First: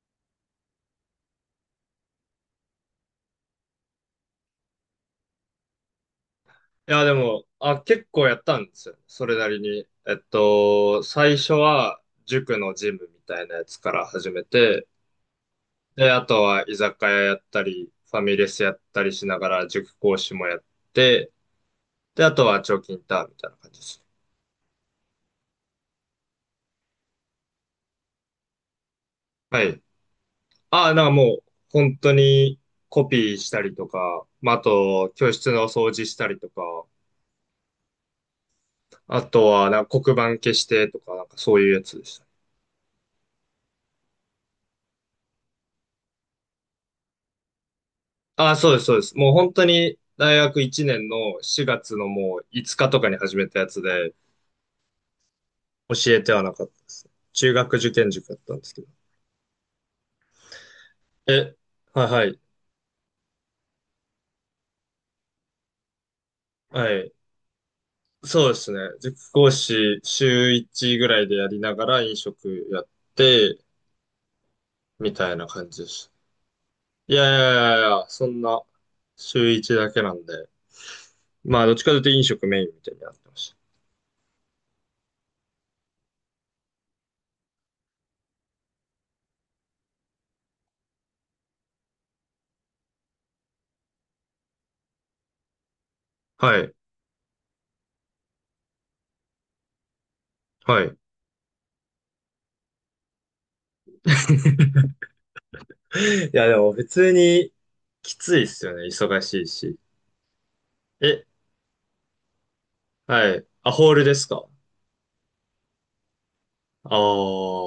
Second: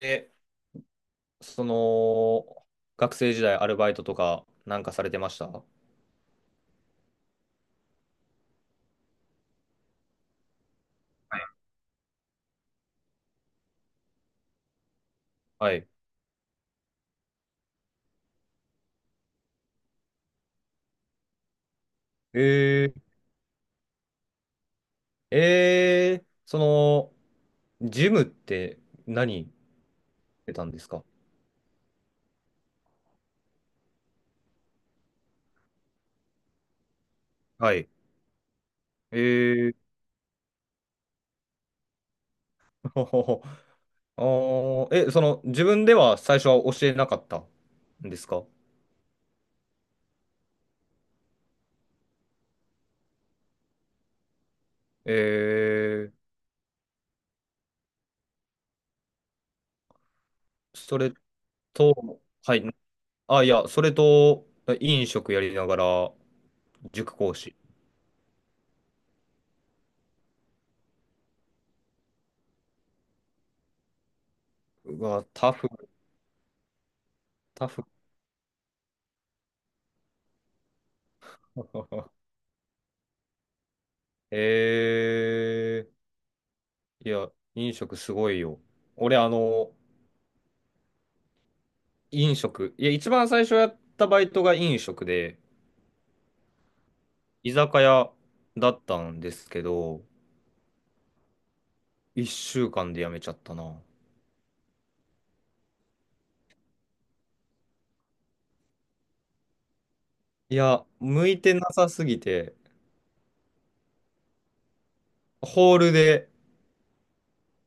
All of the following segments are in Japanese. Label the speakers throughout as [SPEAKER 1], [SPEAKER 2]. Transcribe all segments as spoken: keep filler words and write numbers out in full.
[SPEAKER 1] でその、学生時代アルバイトとかなんかされてました？
[SPEAKER 2] いや、でも、あ、結構やったんですよ。それなりに。えっと、最初は塾のジムみたいなやつから始めて、
[SPEAKER 1] はい。
[SPEAKER 2] で、あとは居酒屋やったり、ファミレスやったりしながら塾講師もやって、で、あとは長期
[SPEAKER 1] え
[SPEAKER 2] イ
[SPEAKER 1] ー、
[SPEAKER 2] ンターンみたいな感じですね。
[SPEAKER 1] えー、その、ジムって何し
[SPEAKER 2] はい。
[SPEAKER 1] てたんです
[SPEAKER 2] あ、な
[SPEAKER 1] か？
[SPEAKER 2] んかもう、本当にコピーしたりとか、まあ、あと、教室の掃除したりとか、
[SPEAKER 1] はい。え
[SPEAKER 2] あとは、
[SPEAKER 1] ー、
[SPEAKER 2] なんか黒板消してとか、なんかそういうやつです。
[SPEAKER 1] ほほほあーえ、その、自分では最初は教えなかったんですか？
[SPEAKER 2] あ、そうです、そうです。もう本当に大学いちねんのしがつのもういつかとかに始めたやつで、
[SPEAKER 1] え
[SPEAKER 2] 教え
[SPEAKER 1] ー、
[SPEAKER 2] てはなかったです。中学受験塾だったんですけど。
[SPEAKER 1] それ
[SPEAKER 2] え、はい
[SPEAKER 1] と、
[SPEAKER 2] はい。
[SPEAKER 1] はい。あ、いや、それと、飲食やりながら、
[SPEAKER 2] はい。
[SPEAKER 1] 塾講師。
[SPEAKER 2] そうですね。塾講師週いちぐらいでやりながら飲食やって、
[SPEAKER 1] う
[SPEAKER 2] み
[SPEAKER 1] わ、
[SPEAKER 2] たいな
[SPEAKER 1] タフ、
[SPEAKER 2] 感じです。いやいやい
[SPEAKER 1] タ
[SPEAKER 2] や
[SPEAKER 1] フ。
[SPEAKER 2] いや、そんな週いちだけなんで。まあ、どっちかというと飲 食メインみたいになってまし
[SPEAKER 1] えー、いや、飲食すごいよ。俺、あの、飲食。いや、一番最初やったバイトが飲食で、
[SPEAKER 2] た。はい。
[SPEAKER 1] 居酒屋だったんですけど、
[SPEAKER 2] はい。
[SPEAKER 1] 一週間で辞めちゃったな。
[SPEAKER 2] いや、でも普通にきついっすよね。忙しいし。
[SPEAKER 1] いや、
[SPEAKER 2] え、
[SPEAKER 1] 向いてなさすぎて、
[SPEAKER 2] はい。あ、ホールですか？
[SPEAKER 1] ホールで、
[SPEAKER 2] ああ、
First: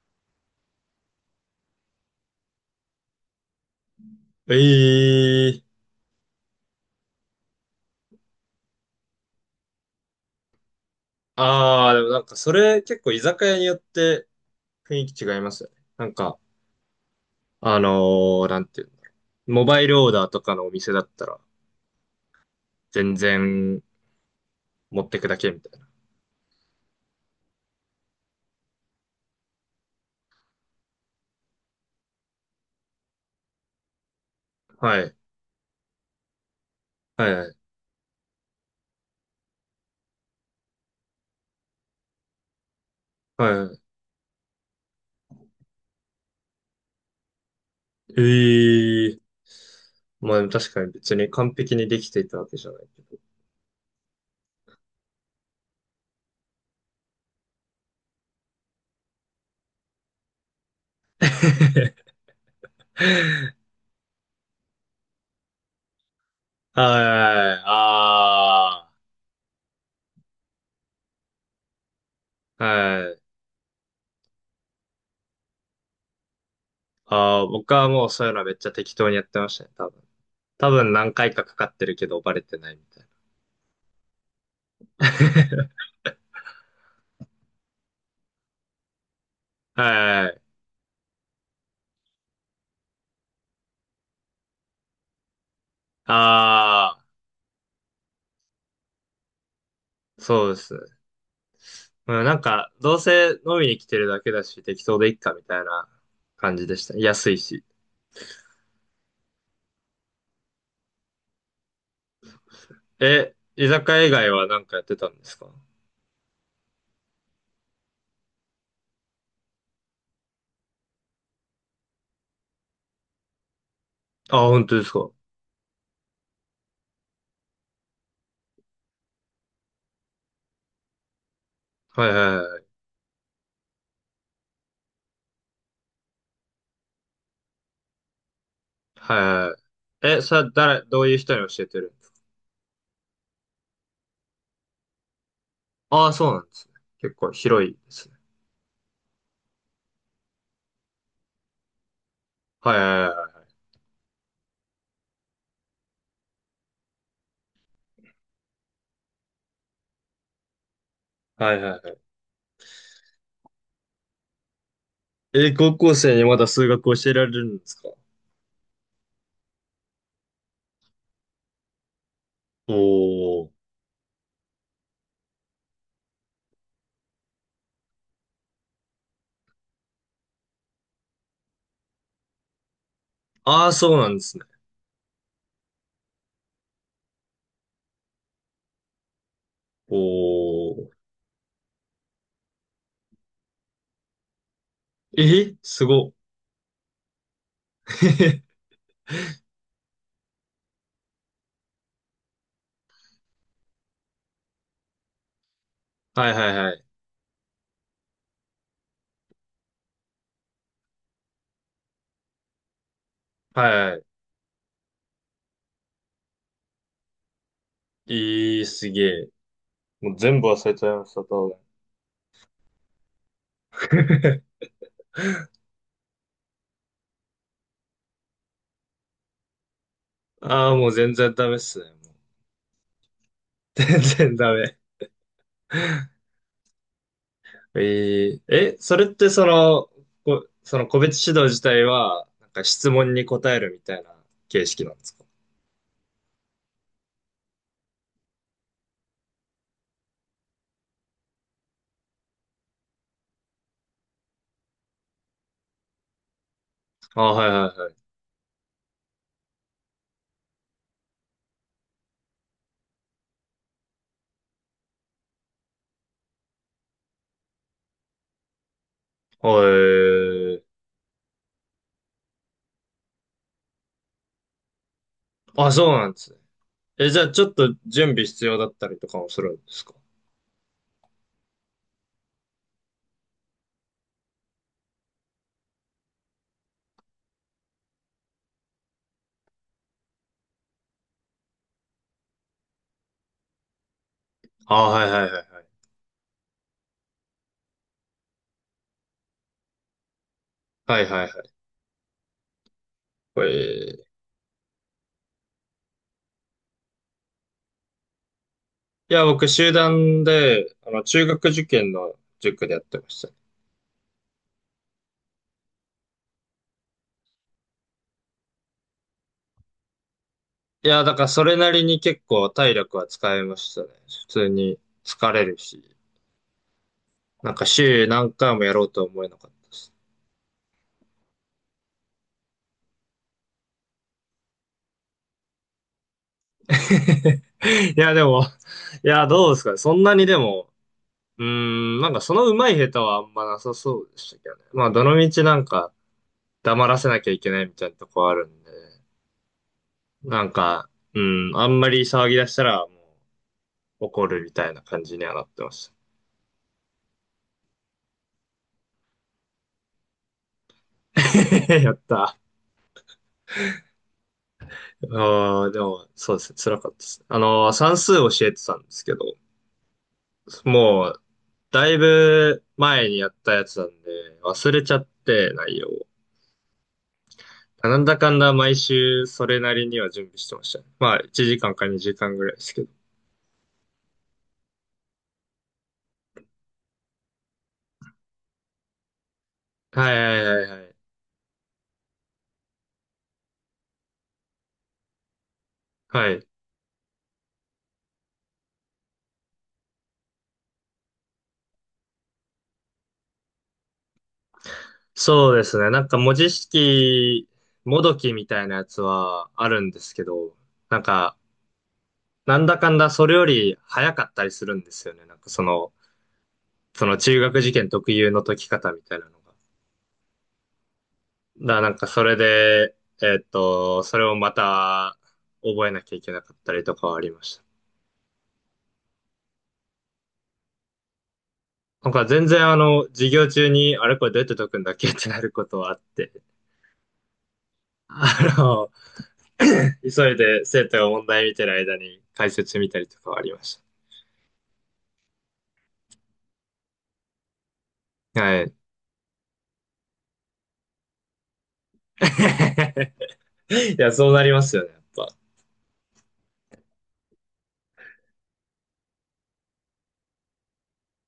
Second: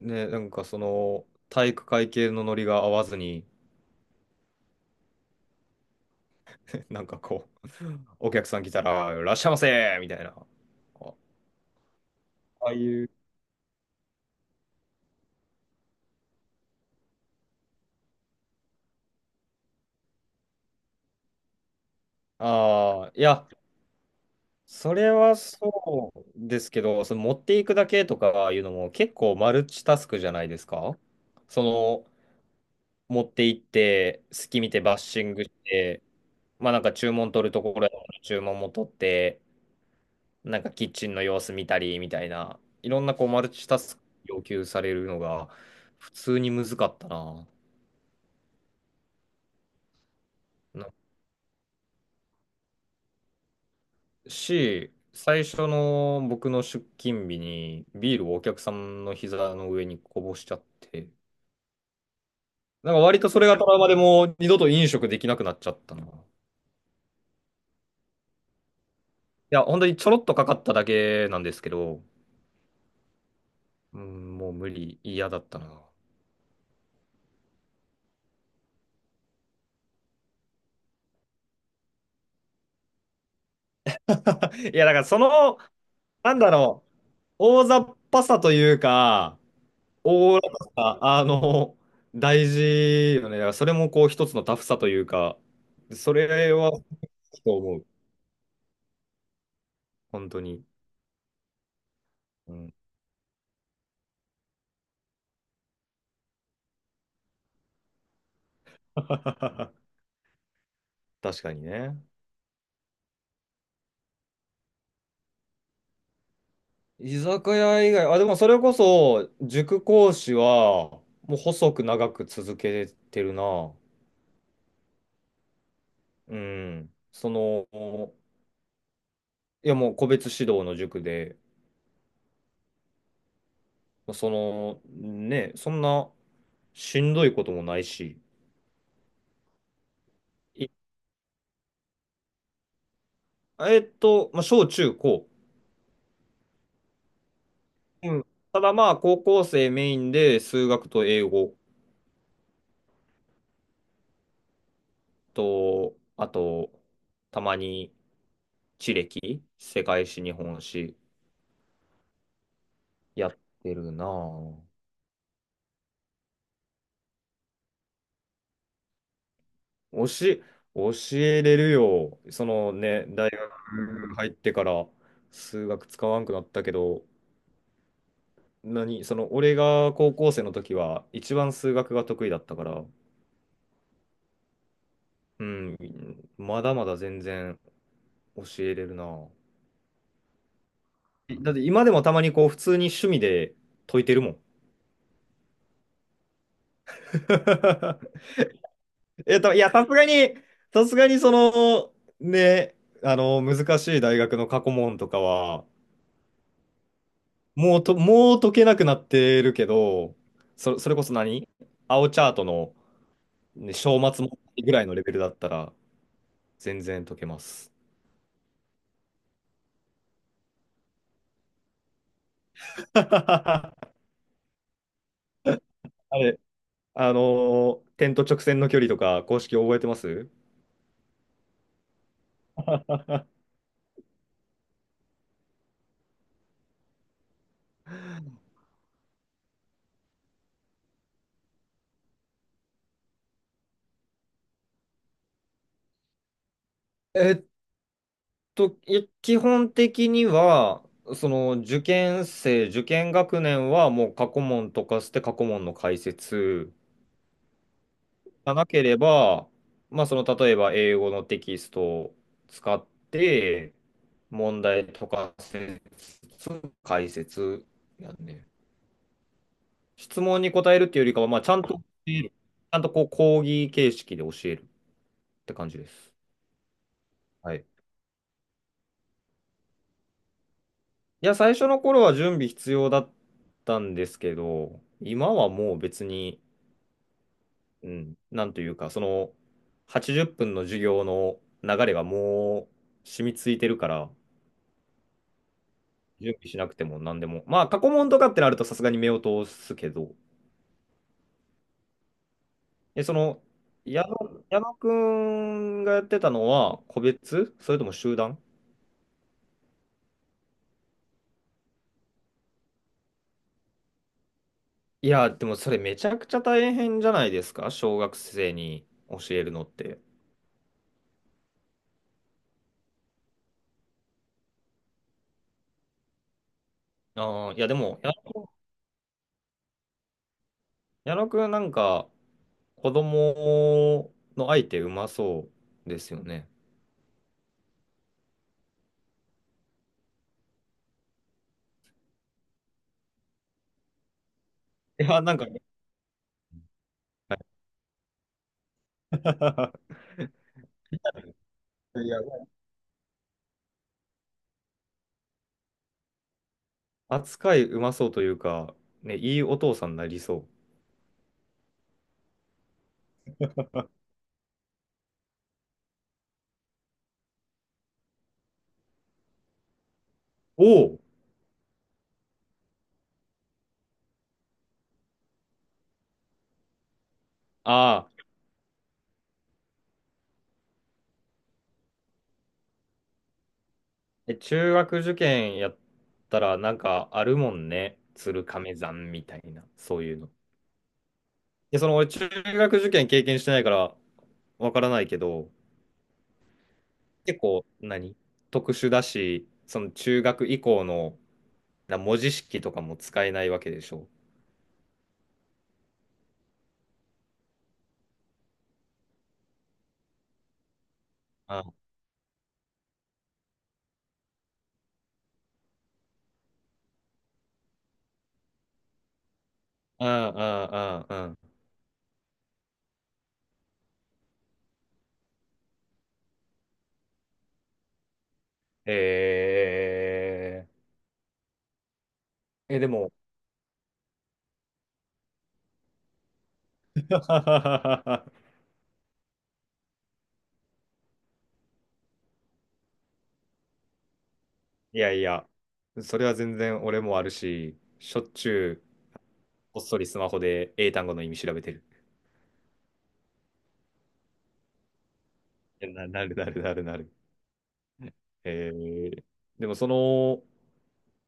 [SPEAKER 1] ね、なんかその、体育会系のノリが合わずに、
[SPEAKER 2] ええー、
[SPEAKER 1] なんかこう、お客さん来たら、いらっしゃいませみたいな。あ、
[SPEAKER 2] ああ、でもなんかそ
[SPEAKER 1] ああ
[SPEAKER 2] れ
[SPEAKER 1] い
[SPEAKER 2] 結
[SPEAKER 1] う、
[SPEAKER 2] 構居酒屋によって雰囲気違いますよね。なんか、あのー、なんていうの。モバイルオーダーとかのお店だったら
[SPEAKER 1] ああ、
[SPEAKER 2] 全
[SPEAKER 1] いや、
[SPEAKER 2] 然
[SPEAKER 1] そ
[SPEAKER 2] 持っ
[SPEAKER 1] れ
[SPEAKER 2] てくだ
[SPEAKER 1] は
[SPEAKER 2] けみたいな。
[SPEAKER 1] そうですけど、その持っていくだけとかいうのも結構マルチタスクじゃないですか？その、持って行って、隙見てバッ
[SPEAKER 2] はい。
[SPEAKER 1] シングして、まあなんか注
[SPEAKER 2] は
[SPEAKER 1] 文
[SPEAKER 2] いは
[SPEAKER 1] 取る
[SPEAKER 2] い。
[SPEAKER 1] ところや注文も取って、なんかキッチンの様子見たりみたいな、いろんなこうマ
[SPEAKER 2] は
[SPEAKER 1] ルチタ
[SPEAKER 2] い。
[SPEAKER 1] スク要求されるのが普通に難かったな。
[SPEAKER 2] ええー、まあでも確かに
[SPEAKER 1] な
[SPEAKER 2] 別に完璧にできていたわけじゃないけど。
[SPEAKER 1] し、最初の僕の出勤日にビールをお客さんの膝の上にこぼしちゃって、なんか割とそれがトラウマでもう二度と飲食できなくなっちゃったな。い
[SPEAKER 2] はい。あ
[SPEAKER 1] や、本当にちょろっとかかっただけなんですけど、
[SPEAKER 2] あ。はい。
[SPEAKER 1] うん、もう無理、嫌だったな。
[SPEAKER 2] ああ、僕はもうそういうのはめっちゃ適当にやってましたね、多分。多分何回かかかってるけどバレてないみたい
[SPEAKER 1] いや、だからその、なんだろう、大雑把さというか、
[SPEAKER 2] な。はいは
[SPEAKER 1] 大ら
[SPEAKER 2] い。
[SPEAKER 1] かさ、あの、大事よね。だからそれもこう一つのタフさというか、それは、
[SPEAKER 2] ああ、
[SPEAKER 1] と思う。本当
[SPEAKER 2] そうで
[SPEAKER 1] に。
[SPEAKER 2] すね。うん、なん
[SPEAKER 1] う
[SPEAKER 2] か、
[SPEAKER 1] ん、
[SPEAKER 2] どうせ飲みに来てるだけだし、適当でいっかみたいな感じでした。安いし。
[SPEAKER 1] 確かにね。
[SPEAKER 2] え、居酒屋以外は何かやってたんですか？
[SPEAKER 1] 居酒屋以外、あ、でもそれこそ、塾講師は、もう細く長く続けてるな。
[SPEAKER 2] あ、本当ですか。は
[SPEAKER 1] うん。その、いやもう個別指導の塾で、
[SPEAKER 2] いはいはい。
[SPEAKER 1] その、ね、そんなしんどいこともないし。
[SPEAKER 2] はいはい。え、それは
[SPEAKER 1] い
[SPEAKER 2] 誰、どういう人に教えてるんですか？
[SPEAKER 1] えっと、まあ、小中高。
[SPEAKER 2] ああ、そうなんですね。結構広いです
[SPEAKER 1] う
[SPEAKER 2] ね。
[SPEAKER 1] ん。ただまあ、高校生メインで数学と英語
[SPEAKER 2] はいはいは
[SPEAKER 1] と、あと、たまに地歴、世界史、日本史
[SPEAKER 2] い。はいはいはい。
[SPEAKER 1] やってるな。
[SPEAKER 2] え、高校生にまだ数学教えられるんですか？
[SPEAKER 1] 教え、教えれるよ。そのね、大
[SPEAKER 2] おー。
[SPEAKER 1] 学入ってから数学使わんくなったけど、何、その俺が高校生の時は一番数学が得意だったから、
[SPEAKER 2] ああ、そうなんですね。
[SPEAKER 1] うん、まだまだ全然教えれるな。
[SPEAKER 2] おー。
[SPEAKER 1] だって今でもたまにこう普通に趣味で解いてるもん。
[SPEAKER 2] えすごっ。
[SPEAKER 1] えっと、いや、さすがに、さすがにその、ね、あの、難しい大学の過去問とかは、
[SPEAKER 2] はいはいはい。
[SPEAKER 1] もうと、もう解けなくなってるけど、そ、それこそ何青チャートの、
[SPEAKER 2] は
[SPEAKER 1] ね、
[SPEAKER 2] いは
[SPEAKER 1] 章
[SPEAKER 2] い。
[SPEAKER 1] 末問題ぐらいのレベルだったら全然解けます。
[SPEAKER 2] いい、すげえ。もう全部忘れちゃいました、多分。
[SPEAKER 1] あ れ、あのー、点と直線の距離とか公式覚えてます？
[SPEAKER 2] ああ、もう全然ダメっすね。もう 全然ダメ。えええ、それってその、こ、その個別指導自体は、なんか質問に答えるみたいな形式なんですか？
[SPEAKER 1] えっと、い基本的には、その受験生、受験学年はもう過去問とかして過去問の解説。
[SPEAKER 2] あ、はいはいはい。
[SPEAKER 1] がなければ、まあ、その例えば英語のテキストを使って問題とかせつ解説やんね。
[SPEAKER 2] は
[SPEAKER 1] 質問に
[SPEAKER 2] い。
[SPEAKER 1] 答えるっていうよりかは、まあ、ちゃんと教える、ちゃんとこう講義形式で教えるって感
[SPEAKER 2] あ、
[SPEAKER 1] じ
[SPEAKER 2] そ
[SPEAKER 1] で
[SPEAKER 2] うなん
[SPEAKER 1] す。
[SPEAKER 2] ですね。え、じゃあちょっ
[SPEAKER 1] はい。
[SPEAKER 2] と準備必要だったりとかもするんですか？
[SPEAKER 1] いや、最初の頃は準備必要だったんですけど、今はもう別に、うん、なんというか、そのはちじゅっぷんの授業の流れがもう染みついてるから、
[SPEAKER 2] あ、はいはいはいはい。
[SPEAKER 1] 準備しなくても何でも。まあ、過去問とかってなるとさすがに目を通すけど、
[SPEAKER 2] はいはいは
[SPEAKER 1] え、そ
[SPEAKER 2] い。
[SPEAKER 1] の、
[SPEAKER 2] へ
[SPEAKER 1] 矢
[SPEAKER 2] え。
[SPEAKER 1] 野、矢野くんがやってたのは個別それとも集団？
[SPEAKER 2] いや、僕、集団で、あの、中学受験の塾でやってました。い
[SPEAKER 1] いや、でもそれめちゃくちゃ大変じゃないですか？小学生に教えるのって。
[SPEAKER 2] や、だからそれなりに結構体力は使えましたね。普通に疲れるし、
[SPEAKER 1] あ
[SPEAKER 2] な
[SPEAKER 1] あ、
[SPEAKER 2] ん
[SPEAKER 1] い
[SPEAKER 2] か
[SPEAKER 1] やでも、
[SPEAKER 2] 週
[SPEAKER 1] や
[SPEAKER 2] 何回もやろうとは思えなかったし。
[SPEAKER 1] 矢野くんなんか子供の相手うまそうですよね。
[SPEAKER 2] いや、でも、いや、どうですかね。そんなにでも、うーん、なんかその上手い下手はあんまなさそうでしたけどね。まあ、
[SPEAKER 1] い
[SPEAKER 2] どの
[SPEAKER 1] や、
[SPEAKER 2] み
[SPEAKER 1] なん
[SPEAKER 2] ち
[SPEAKER 1] か、は
[SPEAKER 2] な
[SPEAKER 1] い。
[SPEAKER 2] んか黙らせなきゃいけないみたいなとこあるんで、なんか、うん、あんま
[SPEAKER 1] い
[SPEAKER 2] り
[SPEAKER 1] や、
[SPEAKER 2] 騒ぎ 出したらもう怒るみたいな感じにはなってましたね。
[SPEAKER 1] 扱いうまそうというか、ね、いいお父さんになりそ
[SPEAKER 2] やった。ああ、でも、そうですね。辛かったです。あの、算数教えてたんですけど、
[SPEAKER 1] う。おお、
[SPEAKER 2] もう、だいぶ前にやったやつなんで、忘れちゃって、内容を。なん
[SPEAKER 1] あ
[SPEAKER 2] だ
[SPEAKER 1] あ。
[SPEAKER 2] かんだ毎週、それなりには準備してましたね。まあ、いちじかんかにじかんぐらいですけど。
[SPEAKER 1] え、中学受験やったら、なんかあるもんね。鶴亀山みたいな、そう
[SPEAKER 2] は
[SPEAKER 1] い
[SPEAKER 2] い
[SPEAKER 1] うの。
[SPEAKER 2] はいはいはい。
[SPEAKER 1] で、その俺、中学受験経験してないから、わからないけど、
[SPEAKER 2] はい。
[SPEAKER 1] 結構何、特殊だし、その中学以降のな文字式とかも使えないわけでしょ。
[SPEAKER 2] そうですね。なんか文字式、もどきみたいなやつはあるんですけど、なんか、
[SPEAKER 1] あん、
[SPEAKER 2] なんだかんだそれより早かったりするんですよね。なんかその、その中学受験特有の解き方みたいなのが。
[SPEAKER 1] あん、あん、あん、
[SPEAKER 2] だからなんかそれで、えっと、それをまた覚えなきゃいけなかったりとかはありました。
[SPEAKER 1] え
[SPEAKER 2] なんか全然
[SPEAKER 1] ー、
[SPEAKER 2] あ
[SPEAKER 1] え、で
[SPEAKER 2] の、
[SPEAKER 1] も、
[SPEAKER 2] 授業中に、あれこれどうやって解くんだっけってなることはあって、あ の、急いで生徒が問題見てる間に解説見たりとかはありまし
[SPEAKER 1] いやいや、それは全然俺もあるし、しょっ
[SPEAKER 2] た。
[SPEAKER 1] ち
[SPEAKER 2] は
[SPEAKER 1] ゅ
[SPEAKER 2] い。
[SPEAKER 1] う、こっそりスマホで英単語の意味調べてる。
[SPEAKER 2] いや、そうなりますよね、やっぱ。
[SPEAKER 1] な、なるなるなるなる。えー、でもその、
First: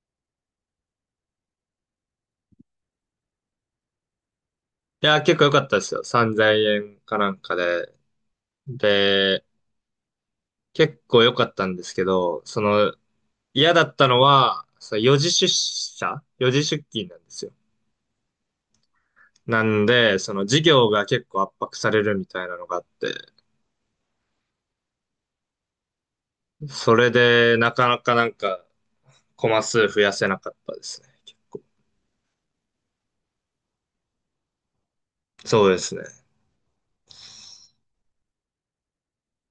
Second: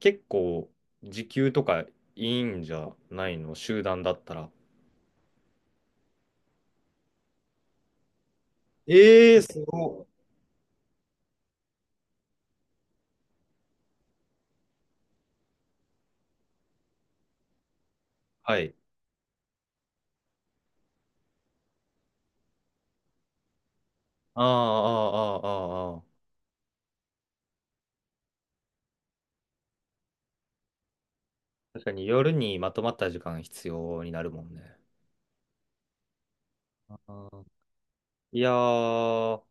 [SPEAKER 1] 結構、時給とかいいんじゃないの集団だったら。
[SPEAKER 2] いや、結構良かったですよ。さんぜんえんかなんかで。
[SPEAKER 1] ええ
[SPEAKER 2] で、
[SPEAKER 1] すごい。
[SPEAKER 2] 結構良かったんですけど、その、嫌だったのは、その時出社よじ出勤なんですよ。
[SPEAKER 1] はい。
[SPEAKER 2] なんで、その授業が結構圧迫されるみたいなのがあって、
[SPEAKER 1] ああ、ああ、ああ、ああ。
[SPEAKER 2] それでなかなかなんかコマ数増やせなかったですね。結構。
[SPEAKER 1] 確かに夜にまとまった時間必要になるもんね。
[SPEAKER 2] そうですね。
[SPEAKER 1] あー、いやー、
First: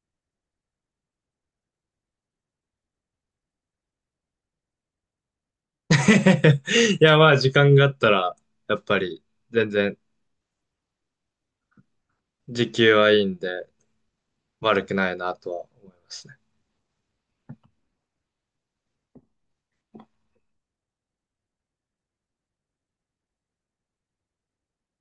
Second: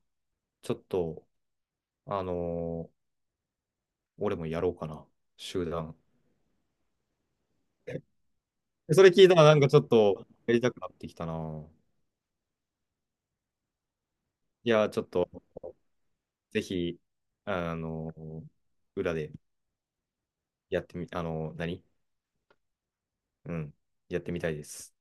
[SPEAKER 1] ちょっと、あのー、俺もやろうかな。集団。
[SPEAKER 2] いや、まあ時間があったら、やっぱ
[SPEAKER 1] それ
[SPEAKER 2] り
[SPEAKER 1] 聞いたらなんか
[SPEAKER 2] 全
[SPEAKER 1] ちょっ
[SPEAKER 2] 然
[SPEAKER 1] とやりたくなってきたな。
[SPEAKER 2] 時給はいいんで
[SPEAKER 1] い
[SPEAKER 2] 悪
[SPEAKER 1] やー、
[SPEAKER 2] く
[SPEAKER 1] ちょっ
[SPEAKER 2] ない
[SPEAKER 1] と、
[SPEAKER 2] なとは思います。
[SPEAKER 1] ぜひ、あのー、裏でやってみ、あの、何。うん。やってみたいです。